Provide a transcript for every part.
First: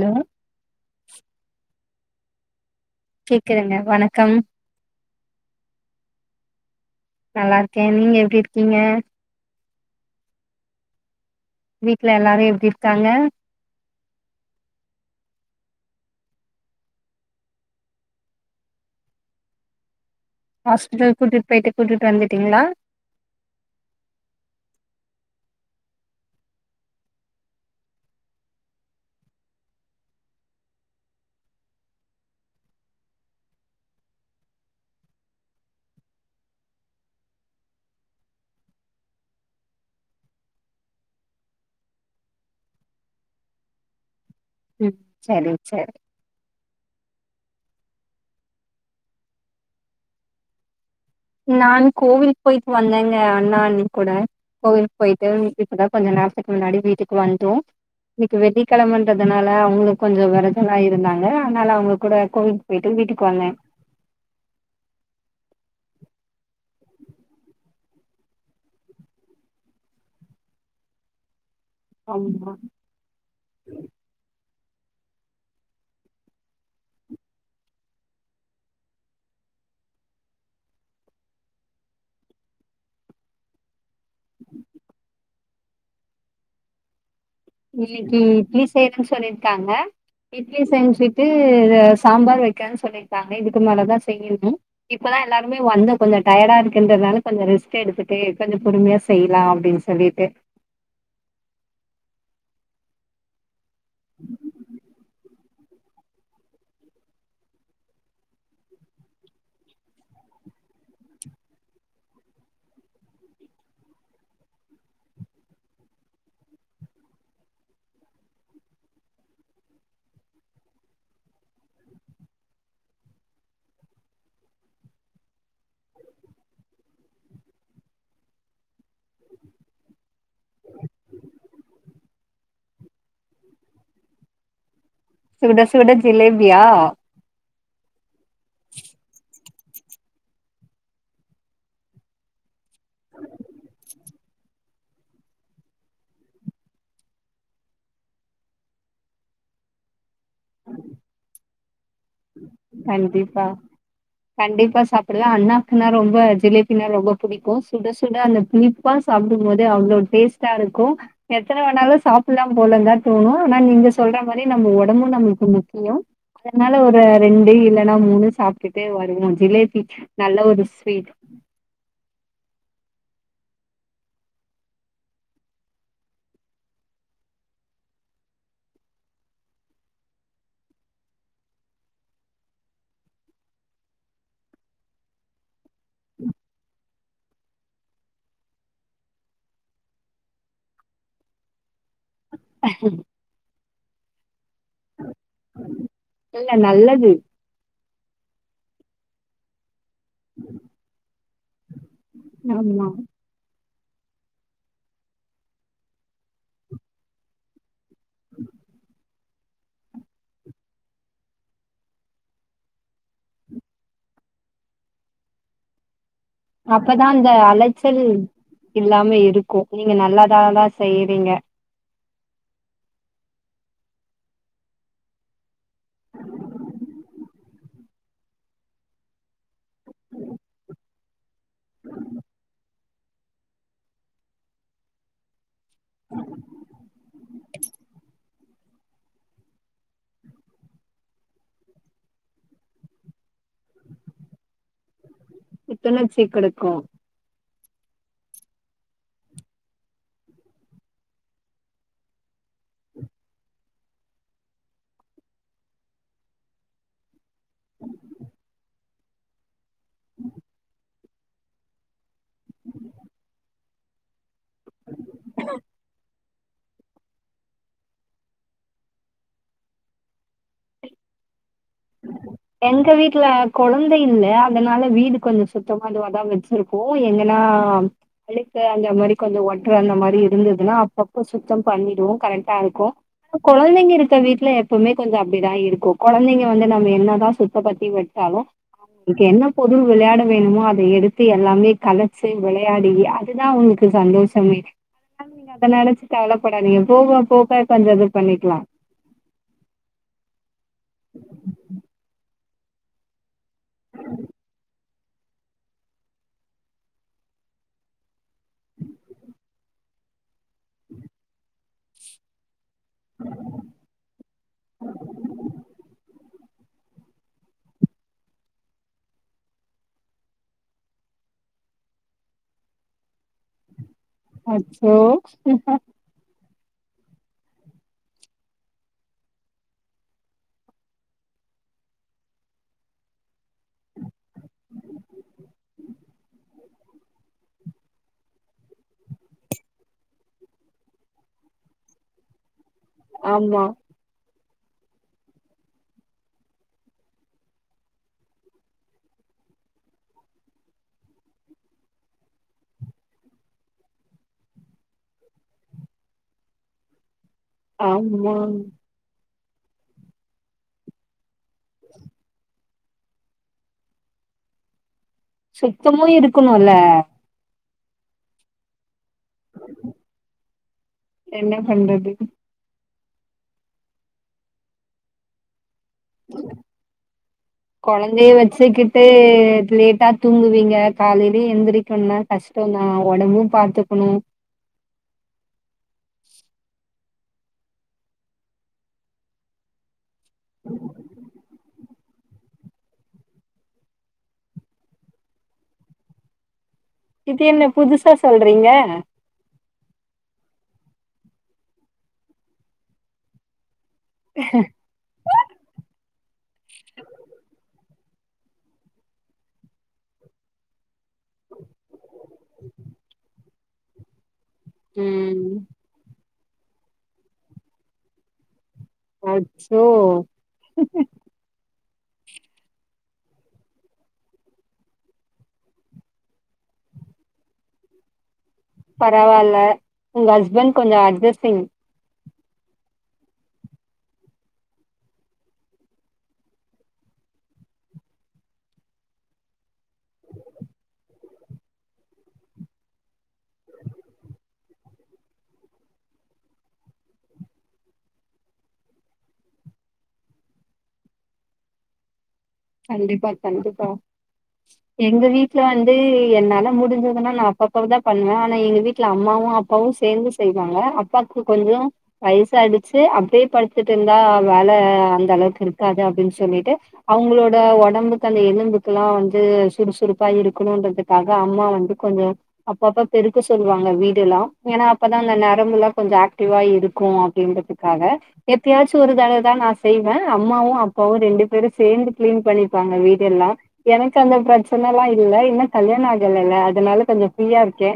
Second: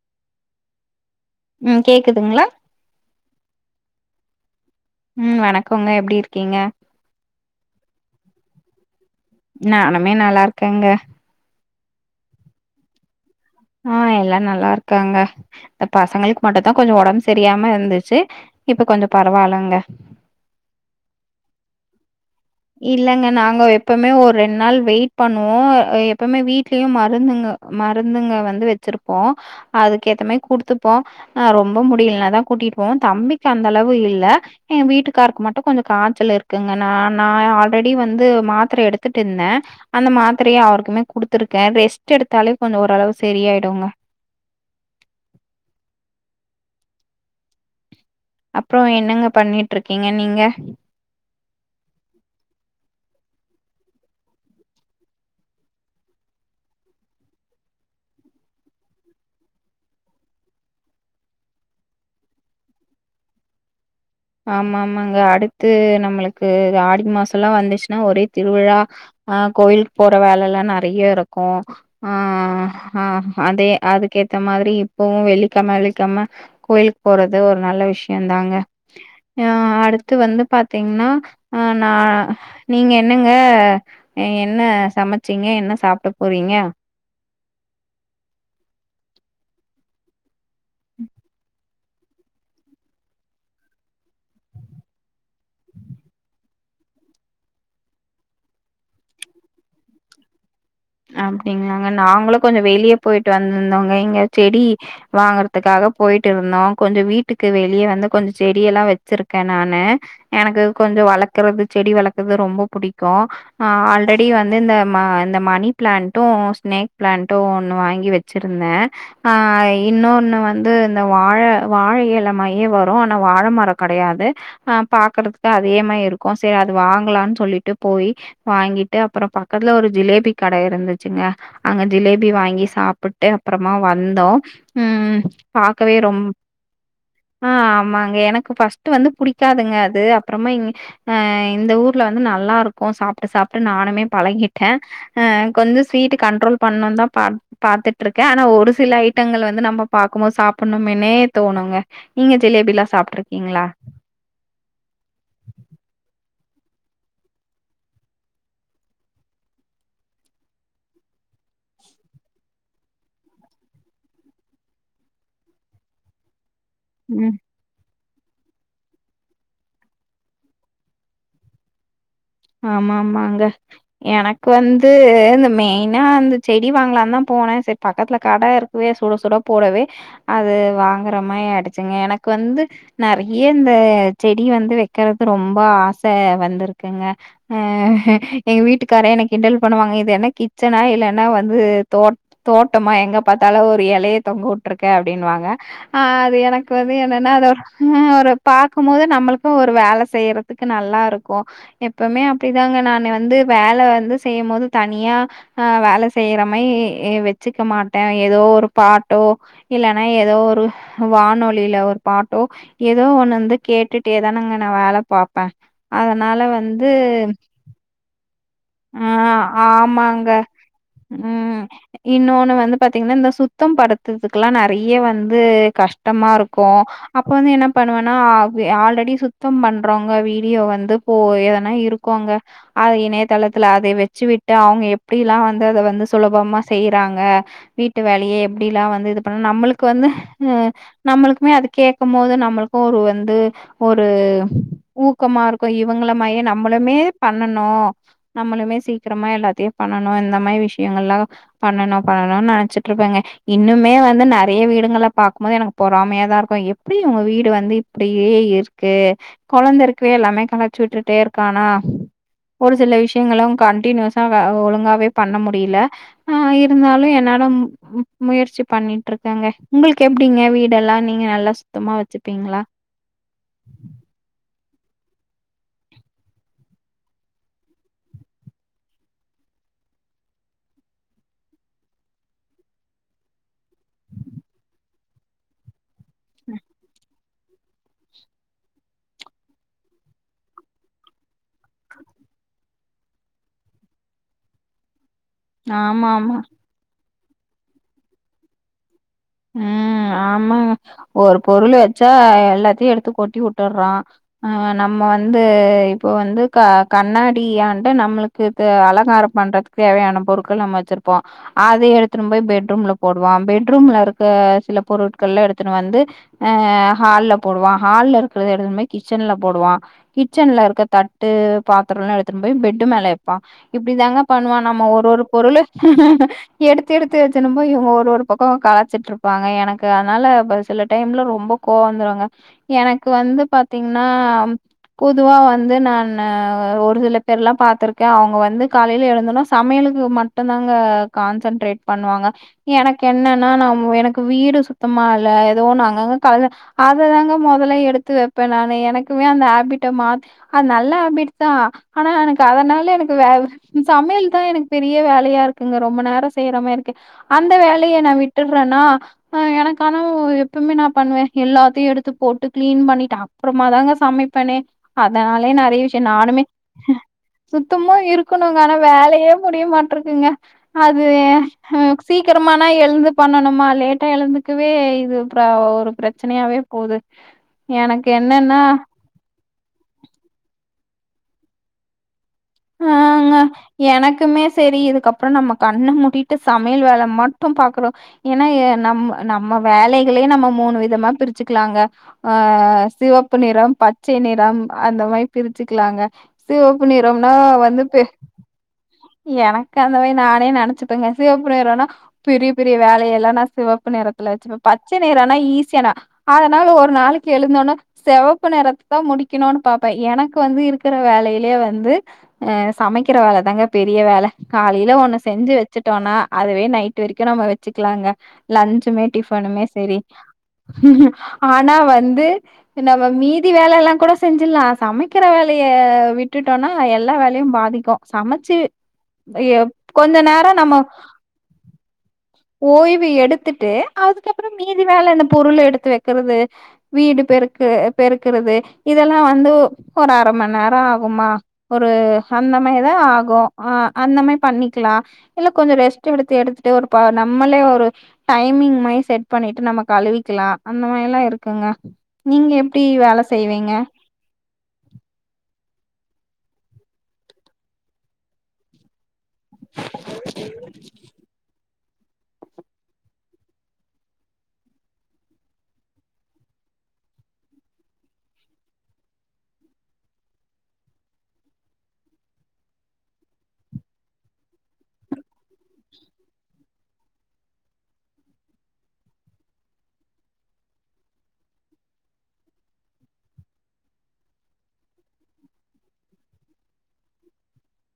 Hello ம் கேக்குதுங்களா கேக்குதுங்க வணக்கம் ம் வணக்கோங்க எப்டி இருக்கீங்க நல்லா இருக்கே நீங்க எப்டி இருக்கீங்க நானுமே நல்லா இருக்கேங்க வீட்ல எல்லாரு எப்டி இருக்காங்க ஆ எல்லாரு நல்லா இருக்காங்க இந்த பசங்களுக்கு மட்டு தா கொஞ்சோ ஓடம்பு சரியாம இருந்துச்சு இப்ப கொஞ்சோ பெரவாலங்க ஹாஸ்பிட்டல் கூட்டிட்டு போயிட்டு கூட்டிட்டு வந்துட்டீங்களா இல்லங்க நாங்க எப்பமே ஒரு ரெண்டு நாள் வெயிட் பண்ணுவோ எப்பமே வீட்லயு மருந்துங்க மருந்துங்க வந்து வச்சிருப்போ அதுக்கு ஏத்த மாரி குடுத்துப்போ ஆ ரொம்ப முடியலனா தா கூட்டிட்டு போவோ தம்பிக்கு அந்த அளவு இல்ல எ வீட்டுக்காருக்கு மட்டு கொஞ்சோ காய்ச்சல் இருக்குங்க நான் நா ஆல்ரெடி வந்து மாத்தர எடுத்துட்டு இருந்தே அந்த மாத்திரைய அவருக்குமே குடுத்துருக்கே ரெஸ்ட் எடுத்தாலே கொஞ்சோ ஓரளவு சரியாடுங்க ம் சேரி சேரி அப்றோ என்னங்க பண்ணிட்டு இருக்கீங்க நீங்க நா கோவிலுக்கு போயிட்டு வந்தேங்க அண்ணா அண்ணி கூட கோவிலுக்கு போயிட்டு இப்பதா கொஞ்ச நேரத்துக்கு முன்னாடி வீட்டுக்கு வந்தோ இன்னைக்கு வெள்ளிக்கிழமைன்றதுனால அவங்களு கொஞ்சோ வெரதோலா இருந்தாங்க அதனால அவங்க கூட கோயில் போயிட்டு வீட்டுக்கு வந்தே ஆமா ஆமாங்க அடுத்து நம்மளுக்கு ஆடி மாசோ எல்லா வந்துச்சுன்னா ஒரே திருவிழா ஆ கோயிலுக்கு போற வேல எல்லா நெறைய இருக்கு ஆ ஆமா ஆ அதே அதுக்கேத்த மாதிரி இப்பவு வெள்ளிக்கெழம வெள்ளிக்கெழம கோயில்க்கு போறது ஒரு நல்ல விஷ்யோ தாங்க அ அடுத்து வந்து பாத்திங்ன்னா அ நா நீங்க என்னங்க என்ன சமச்சீங்க என்ன சாப்ட போறீங்க இன்னைக்கு இட்லி செய்யறன்னு சொல்லிருக்காங்க இட்லி செஞ்சிட்டு சாம்பார் வைக்றேன்னு சொல்லிருக்காங்க இதுக்கு மேல தா செய்யணு இப்பதா எல்லாருமே வந்தோ கொஞ்சோ டயர்டா இருக்குன்றதுனால கொஞ்சோ ரெஸ்ட் எடுத்துட்டு கொஞ்சோ பொறுமையா செய்யலா அப்டின்னு சொல்லிட்டே அப்டிங்ளாங்க நாங்களு கொஞ்சோ வெளிய பொய்ட்டு வந்ருந்தோங்க இங்க செடி வாங்றது துக்காக பொய்ட்டிருந்தோ கொஞ்சோ வீட்டுக்கு வெளியே வந்து கொஞ்சோ செடியெல்லா வச்சிருக்கே நானு எனக்கு கொஞ்சோ வளக்கறது செடி வளக்கறது ரொம்ப புடிக்கு ஆ ஆல்ரெடி வந்து இந்த ம இந்த மணி பிளான்ட்டு ஸ்னேக் பிளான்ட்டு ஒன்னு வாங்கி வச்சுருந்தே ஆ இன்னொன்னு வந்து இந்த வாழ வாழ இலமாயே வரு ஆனா வாழ மரோ கெடையாது அ பாக்குறதுக்கு அதே மாரி இருக்கு சரி அது வாங்லானு சொல்லிட்டு போய் வாங்கிட்டு அப்பறோ பக்கத்ல ஒரு ஜிலேபி கட இருந்துச்சுங்க அங்க ஜிலேபி வாங்கி சாப்புட்டு அப்றமா வந்தோ ம் சுட சுட பாக்கவே ரொம் ஜிலேபியா ஆ ஆமாங்க எனக்கு ஃபஸ்ட் வந்து புடிக்காதுங்க அது அப்றமா இ அ இந்த ஊர்ல வந்து நல்லாருக்கு சாப்ட்டு சாப்ட்டு நானுமே பழகிட்டே ஆ கொஞசோ ஸ்வீட்டு கண்ட்ரோல் பண்ணுன்தா பாத் பாத்துட்ருக்கே ஆனா ஒரு சில ஐட்டங்கள் வந்து நம்ம பாக்கு போது சாப்புணுமேனே தோணுங்க நீங்க ஜிலேபில்லா கண்டிப்பா சாப்ட்டுருக்கீங்ளா கண்டிப்பா சாப்டுவே அண்ணாக்குனா ரொம்ப ஜிலேபினா ரொம்ப புடிக்கு சுட சுட அந்த புளி ப்பா சாப்டும் போதே அவ்ளோ டேஸ்ட்டா இருக்கு எத்தன வேணாலு சாப்புலா போல தா தோணு ஆனா நீங்க சொல்ற மாரி நம்ம ஒடம்பு நம்ளுக்கு முக்கியோ நல்ல ஒரு ம். ரெண்டு இல்லன்னா மூணு சாப்ட்டுட்டு வருவோ ஜிலேபி நல்ல ஒரு ஸ்வீட் ஆமாமாங்க எனக்கு வந்து இந்த மெய்னா அந்த செடி வாங்லான்தா போனே சரி பக்கத்ல கடருக் குவே சுட சுட போடவே அது வாங்ற மாரி ஆய்டுச்சுங்க எனக்கு வந்து நெறைய இந்த செடி வந்து வைக் கறது ரொம்ப ஆச வந்துருக்குங்க ஆ எங்க வீட்டுக்காரே என்ன கிண்டல் பண்ணுவாங்க இது என்ன கிச்சனா இல்லனா வந்து தோட் தோட்டமா எங்க பாத்தாலு ஒரு எலைய தொங்கவுட் டுருக்கே அப்டின்னுவாங்க ஆ அது இல்ல எனக்கு வந்து நல்லது என்னன்னா அது ஹ ஒரு பாக்கும்போது நம்ளுக்கு ஒரு வேல செய்றதுக்கு நல்லாருக்கு எப் ப்போமே அப்டிதாங்க ஆமா நானு வந்து வேல வந்து செய்யும் போது தனியா ஆ வேல செய்றே மாயி எ வச்சுக்க மாட் டே எதோ ஒரு பாட்டோ இல்லன்னா ஏதோ ஒரு வானொலில ஒரு பாட்டோ எதோ ஒன்னு வந்து கேட்டுட்டேதானங்க நா வேல பாப்பே அதனால வ அப்பதா அந்த அலச்சல் ஆ இல்லாமே இருக்கு நீங்க ஆமாங்க நல்லதாதா செய்றீங்க ம் இன்னொன்னு வந்து பாத்திங்ன்னா இந்த சுத்தோம் படுத்துதுக்லா நெறைய வந்து கஷ்டமாருக்கு அப்ப வந்து என்ன பண்ணுவனா ஆ ஆல்ரெடி சுத்தோம் பண்றவங்க வீடியோ வந்து போ எ ன்ன இருக்குங்க அத இணையதளத்துல அதை வச்சு விட்டு அவுங்க எப்டிலா வந்து அத வந்து சுலபமா செய்றாங்க வீட்டு வேலையே எப்டில்லா வந்து இது பண்ணனு நம்ளுக்கு வந்து அ நம்ளுக்குமே அது கேக்கு போது நம்மளுக்கு ஒரு வந்து ஒரு ஊக்கமாருக்கு இவங்கள புத்துணர்ச்சி மாரியே நம் கெடைக்கு மே பண்ணணு நம்மளுமே சீக்ரமா எல்லாத்தையு பண்ணணு இந்த மாரி விஷயங்கள்லா பண்ணணு பண்ணணு நெனைச்சிட்டு இருப்பேங்க இன்னுமே வந்து நெறைய வீடுங்கள பாக்கும் போது எனக்கு பொறாமையாதா இருக்கு எப்படி இவ்ங்க வீடு டு வந்து இப்படியே இருக்கு கொழந்த இருக்கவே எல்லாமே கலச்சு விட்டுட்டே இருக் கானா ஒரு சில விஷயங்களு கண்டனியூஸா வே ஒழுங்காவே பண்ண முடில ஆ இருந்தாலு என்னால மு மு முயற்சி பண்ணிட்டுருக்கங்க உங்களுக்கு எப்டிங்க வீடெல்லா நீங்க நல்லா சுத்தமா வச்சுப்பீங்களா எங்க வீட்ல கொழந்த இல்ல அதனால வீடு கொஞ்சொ சுத்தம் அதுவாதா வச்சிருக்கோ என்னனா அழுக்கு அந்த மாரி கொஞ்சொ ஒட்ர அந்த மாரி இருந்ததுன்னா அப்பப்ப சுத்தம் பண்ணிடுவோ கரெக்டாருக்கு கொழந்தைங்க இருக்க வீட்ல எப்போமே கொஞ்சொ அப்டிதா இருக்கு கொழந்தைங்க வந்து நம்ம என்னதா சுத்த பத்தி வெச்சாலு ஒனக்கு என்ன பொருள் விளையாட வேணுமோ அத எடுத்து எல்லாமே கலச்சு விளையாடி அதுதா அவ்னுக் [unintelligible] சந்தோஷமே அதுனால நீங்க அத நெனச்சு ஆமா ஆமா கவலப்படாதீங்க போக போக கொஞ்சோ இது பண்ணிக்கலா ம் ஆமா ஒரு பொருளு வெச்சா எல்லாத்தையு எடுத்து கொட்டி உட் டர்றா அ நம்ம வந்து இப்போ வந்து க கண்ணாடியான்ட நம்மளுக் இப்ப அலங்காரம் பண்றத்துக் தேவையான பொருட்கள் நம்ம வெச்சிருப்போ அத எடுத்துனு போய் பெட்ரூம்ல போடுவா பெட்ரூம்ல இரு க்க சில பொருட்கள்லா எடுத்துனு வந்து அ ஹால்ல போடுவா ஹால்ல இருக்றது எடுத்துன் போய் கிச்சன்ல போடுவா கிச்சன்ல இருக்க தட்டு பாத்தரோ எல்லா எடுத்துன் போய் பெட்டு மேல வெப்பா இப்டிதாங்க பண்ணுவானாமா அச்சோ ஒரு ஒரு பொருளு எடுத்து எடுத்து வெச்சுணும்போ இவுங்க ஒரு ஒரு பக்கோ கலா ச்சிட்ருப்பாங்க எனக்கு அதுனால ப சில டைம்ல ரொம்ப கோவ் வந்துருங்க எனக்கு வந்து பா த்தீங்ன்னா பொதுவா வந்து நானு ஒரு சில பேர்லா பாத்திருக்கே அவுங்க வந்து காலைல எழுந்தொன்னே சமையலுக்கு மட்டுந்தாங்க கான்சன்ட்ரேட் பண்ணுவாங்க எனக்கு என்னனா ஆமா நம் எனக்கு வீடு சுத்தமா இல்ல எதோ ஒன்னு அங்கங்க கடந்தா அததாங்க மொதல்ல எடுத்து வெப்பே நானு எனக்குமே அந்த ஹேபிட்ட மாத் அத் நல்ல ஹேபிட்டுதா ஆனா எனக்கு அதனால எனக்கு வே ம் சமையல்தா எனக் பெரிய வேலையா இருக்குங்க ரொம்ப நேரோ செய்ற மார்ருக்கு அந்த வேலைய நா ஆமா விட் ஆ அ எனக்கானா எப்பமே நா பண்வே எல்லாத்தயு எடுத்து போட்டு க்ளீன் பண்ணீட்டு அப்றமாதாங்க சமைப்பனே அதனாலயே நெறைய விஷ்யோ சுத்தமு நானுமே இருக்கணுல்ல சுத்தமு இருக்கணுங்க ஆனா வேலையே முடியமாட்ருக்குங்க அது எ என்ன ம் பண்றது சீக்கர மானா எழ்ந்து பண்ணனுமா லேட்டா எழுந்துக்கவே இது ப்ரா ஒரு பிரச் சனையாவே போது எனக் என்னன்னா ட்டு லேட்டா தூங்குவீங்க காலைலே எந்திரிக்கணுனா ஆங்க எனக்குமே செரி இதுக்கப் றோ நம்ம கண்ண மூடிட்டு சமையல் வேல மட்டு பாக்குறோ ஏனா ஏ நம்ம நம்ம வேலைகளே நம்ம மூணு விதமா பிரிச்சுக்லாங்க ஆ சிவப்பு நிறம், பச்சை நிறம் அந்த மாரி பிரிச்சுக்லாங்க சிவப்பு நிறம் நா வந்து பே றீங்க எனக் அந்த மாரி நானே நெனச்சுப்பங்க சிவப்பு நிறோனா பெரிய பெரிய வேலையெல்லா நா சிவப்பு நிறத்துல வெச்சுப்ப பச்ச நிறோனா ஈஸியான அதனால ஒரு நாளைக்கி எழுந்தோன்னே செவப்பு நிறத்ததா முடிக்கணுன் பாப்பே எனக்கு வந்து இருக்கற வேலையிலே வந்து அ சமைக்கிற வேல தாங்க பெரிய வேல காலைல ஒன்னு ம் செஞ்சு வெச்சுட்டோனா அதுவே நைட்டு வரைக்கு நம்ம வெச்சுக்லாங்க லன்ச்சுமே, டிஃபனுமே அச்சோ செரி ஆனா வந்து நம்ம மீதி வேல எல்லா கூட செஞ்சிர்லா சமைக்கிற வேலைய விட்டுட்டோனா எல்லா வேலையு பாதிக்கு சமச்சி அய் பரவால்ல எப் கொஞ்ச உங்க நேரோ நம்ம ஹஸ்பண்ட் கொஞ்சோ அட்ஜஸ்டிங் ஓய்வு எடுத்துட்டு அதுக்கப்றோ மீதி வேல அந்த பொருள் எடுத்து வெக்கறது வீடு பெருக்கு அ பெருக்குறது இதெல்லா வந்து ஒரு அர மண் நேரோ ஆகுமா ஒரு அந்த மாரிதா ஆகு ஆ அந்த மாரி பண்ணிக்லா இல்ல கொஞ்சோ ரெஸ்ட் எடுத்து எடுத்துட்டு ஒரு ப நம்மளே ஒரு டைமிங் மாரி செட் பண்ணீட்டு நம்ம கழுவிக்கலா அந்த மாரில்லா இருக்குங்க நீங்க எப் டி வேல கண்டிப்பா செய்வீங்க கண்டிப்பா எங்க வீட்ல வந்து என்னால முடிஞ்சதுன்னா நா அப்ப அப்ப தா பண்ணுவே ஆனா எங்க வீட் ல அம்மாவு அப்பாவு சேந்து செய்வாங்க அப்பாக்கு கொஞ்சோ வயசாயிடுச்சு அப்டியே படுத்துட்டு இருந்தா வேல அந்த அளவுக்கு இருக்காது அப்டின்னு சொல்லிட்டு அவங்களோட ட உடம்புக்கு அந்த எலும்புக்கெல்லா வந்து சுறுசுறுப்பா இருக்கணுறதுக்காக அம்மா வந்து கொஞ்சோ அப்ப அப்ப பெருக்க சொல்லுவாங்க வீடு எல்லா ஏனா அப்பதா அந்த நரம்புல்லா கொஞ்சோ ஆக்டிவா இருக்கு அப்டின்ற துகாக எப்பயாச்சு ஒரு தடவ தா நா செய்வே அம்மாவு அப்பாவு ரெண்டு பேரும் சேந்து க்ளீன் பண்ணிபாங்க வீடு எல்லா எனக்கு அந்த பிரச்சனலா இல்ல இன்னு கல்யாணோ ஆகலல்ல அதனால கொஞ்சோ ஃப்ரீயா இருக்கே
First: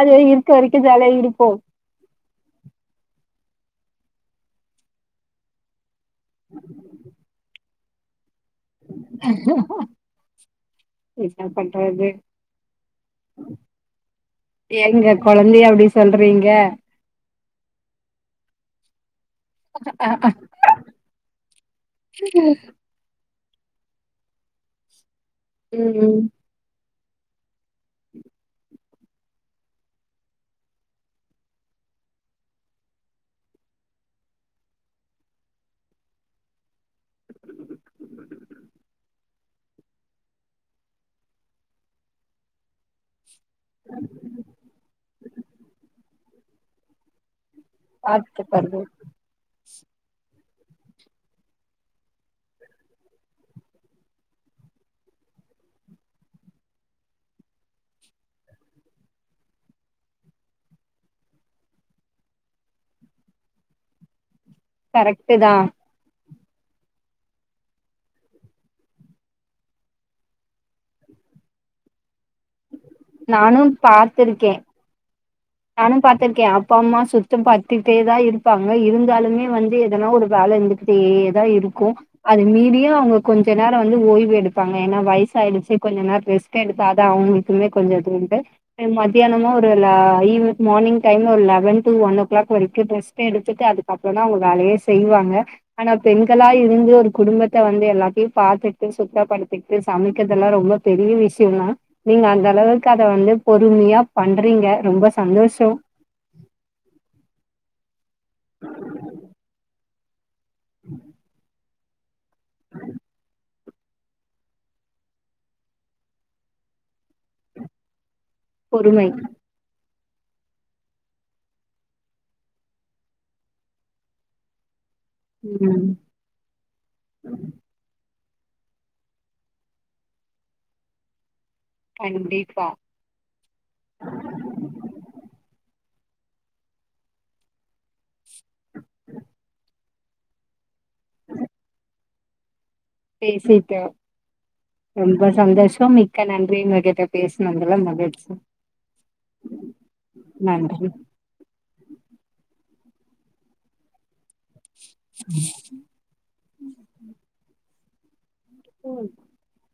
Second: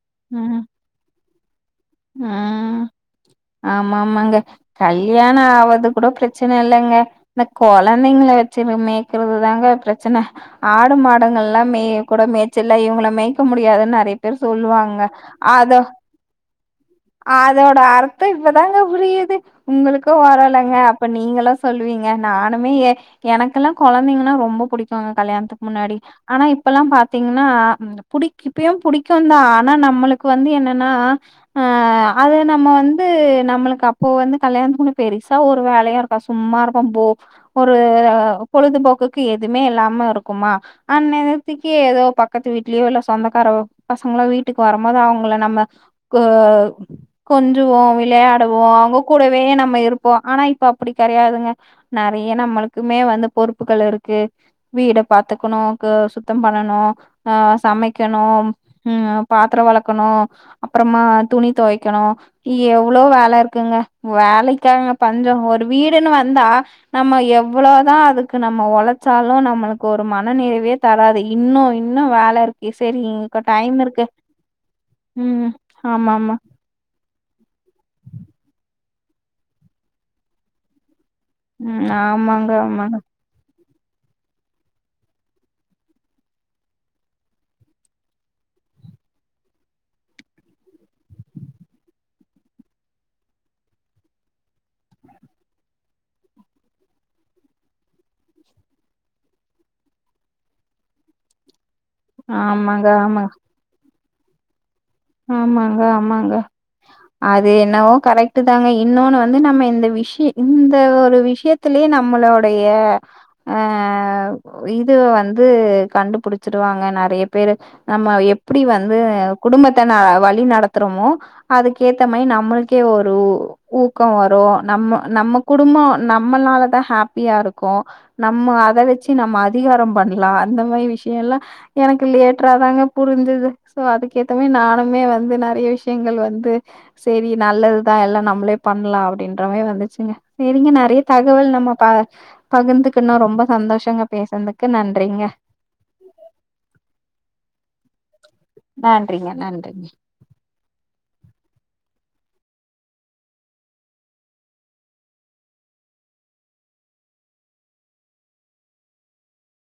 அதுவே இருக்க ம் வரைக்கு ஜாலியா இருப்போ ம் ஆமாமாங்க கல்யாணோ ஆவது கூட பிரச்சன இல்லங்க இந்த கொழந்தைங்கள வெச்சு மேக்கிறது தாங்க பிரச்சன ஆடு மாடுங்கள் என்ன எல்லா மேய் பண்றது கூட மேய்ச்சலா இவங்கள மேய்க முடியாதுன்னு நிறைய பேர் சொல்லுவாங்க கொழந்தையா அத அப்டி சொல்றீங்க அதோட அர்த்தோ இப்பதாங்க புரியுது உங்களுக்கு வருலங்க அப்ப நீங்களு சொல்லுவீங்க நானுமே ஏ எனக்கெல்லா கொழந்தைங்கனா ரொம்ப புடிக்குங்க கல்யாணத்துக்கு ம் முன்னாடி ம். ஆனா இப்பெல்லா பாத்தீங்கனா புடி இப்பயும் புடிக்கும்தா ஆனா நம்மளுக்கு வந்து என்னனா அத நம்ம வந்து நம்மளுக்கு அப்போ வந்து கல்யாணத்துக்கு முன்ன பெருசா ஒரு வேலையு இருக்காது சும்மா இருக்கும் போர் ஒரு பொழுதுபோக்குக்கு எதுமே இல்லாம இருக்குமா அந் என்னத்திக்கி ஏதோ பக்கத்து வீட்டுலயோ இல்ல ஸ் சொந்தக்கார பசங்கலு வீட்டுக்கு வரும்போது அவங்கள நம்ம கொ கொஞ்சுவோ விளையாடுவோ பாத்துக்கறது அவங்க கூடவே நம்ம இருப்போ ஆனா இப்ப அப்டி கெடையாதுங்க நெறைய நம்மளுக்குமே வந்து பொறுப்புகள் இருக்கு வீட பாத்துக்கணு க சுத்தோ பண்ணணு அ சமைக்கணு ம் பாத்தரோ வெளக்கணு அப்றோமா துணி தொவைக்கணு எவ்வளோ வேல இருக்குங்க வேலைக்காங்க பஞ்சோ கரெக்ட்டு தா ஒரு வீடுன்னு வந்தா நம்ம எவ்ளோதா அதுக்கு நம்ம ஒழச்சாலு நம்மளுக்கு ஒரு மன நிறைவே தராது இன்னு இன்னு வேல இருக்கு செரி இப்ப நானு டைம் இருக்கு பாத்திருக்கே ம் நானு ஆமா ஆமா பாத்திருக்கே அப்பா அம்மா சுத்தம் படுத்துட்டே தா இருப்பாங்க இருந்தாலுமே வந்து எதனா ஒரு வேல இருந்துக்கிட்டே இரு தா ம் இருக்கு அது ஆமாங்க ஆமா மீறியு அவுங்க கொஞ்சோ நேரோ வந்து ஓய்வு எடுப்பாங்க ஏனா வயசு ஆயிடுச்சு கொஞ்ச நேரோ ரெஸ்டு எடுத்தா தா அவங்களுக்குமே கொஞ்சோ இதுண்டு மத்தியானமா ஒரு லா மார்னிங் டைம் ஒரு லெவன் டு ஒன்ஓ க்ளாக் வரைக்கு ரெஸ்டு எடுத்துட்டு அதுக்கப்புறோ தா அவங்க வேலையே செய்வாங்க ஆனா பெண்களா இருந்து ஒரு குடும்பத்த வந்து எல்லாத்தையு பாத்துட்டு சுத்தப்படுத்திட் சமைக்கிறதெல்லா ரொம்ப பெரிய விஷ்யோங்க நீங்க அந்த ஆமாங்க அளவுக்கு அத வந்து ஆமாங்க பொறுமையா பண்றீங்க ரொம்ப சந்தோஷோ ஆமாங்க ஆமாங்க அது என்னவோ கரெக்டு தாங்க இன்னொனு வந்து நம்ம இந்த விஷ்ய இந்த ஒரு விஷ்ய த்துலயே நம்மளோடைய அ இது வந்து கண்டுபிடிச்சிருவாங்க நெறைய பேரு நம்ம எப்டி வந்து பொறுமை குடும்பத்த ந வழி நடத்துறமோ அதுக்கேத்த மாரி நம்மளுக்கே ஒரு ஊ ஊக்கோ வரு நம்ம நம்ம குடும்போ ம் ந ம்மளாலதா ஹாப்பியா இருக்கோ நம்ம அத வச்சு நம்ம அதிகாரோ பண்ணலா அந்த மாரி விஷ்யோ எல்லா எனக்கு லேட்ரா கண்டிப்பா தாங்க புரிஞ்சுது சோ அதுக்கேத்த நானுமே வந்து நிறைய விஷயங்கள் வந்து செரி நல்லதுதா எல்லா நம்மளே பண்ணலா அப்படின்றமேரி வந்துச்சுங்க சரிங்க ந நிறய தகவல் நம்ம பகிர்ந்துக்கன்னோ ரொம்ப சந்தோஷங்க பேசுனதுக்கு நன்றிங்க ஷோ மி மிக்க நன்றின் உங்க கிட்ட பேசணதுல்ல மகிழ்ச்சி நன்றிங்க நன்றிங்க நன்றி ம் ம்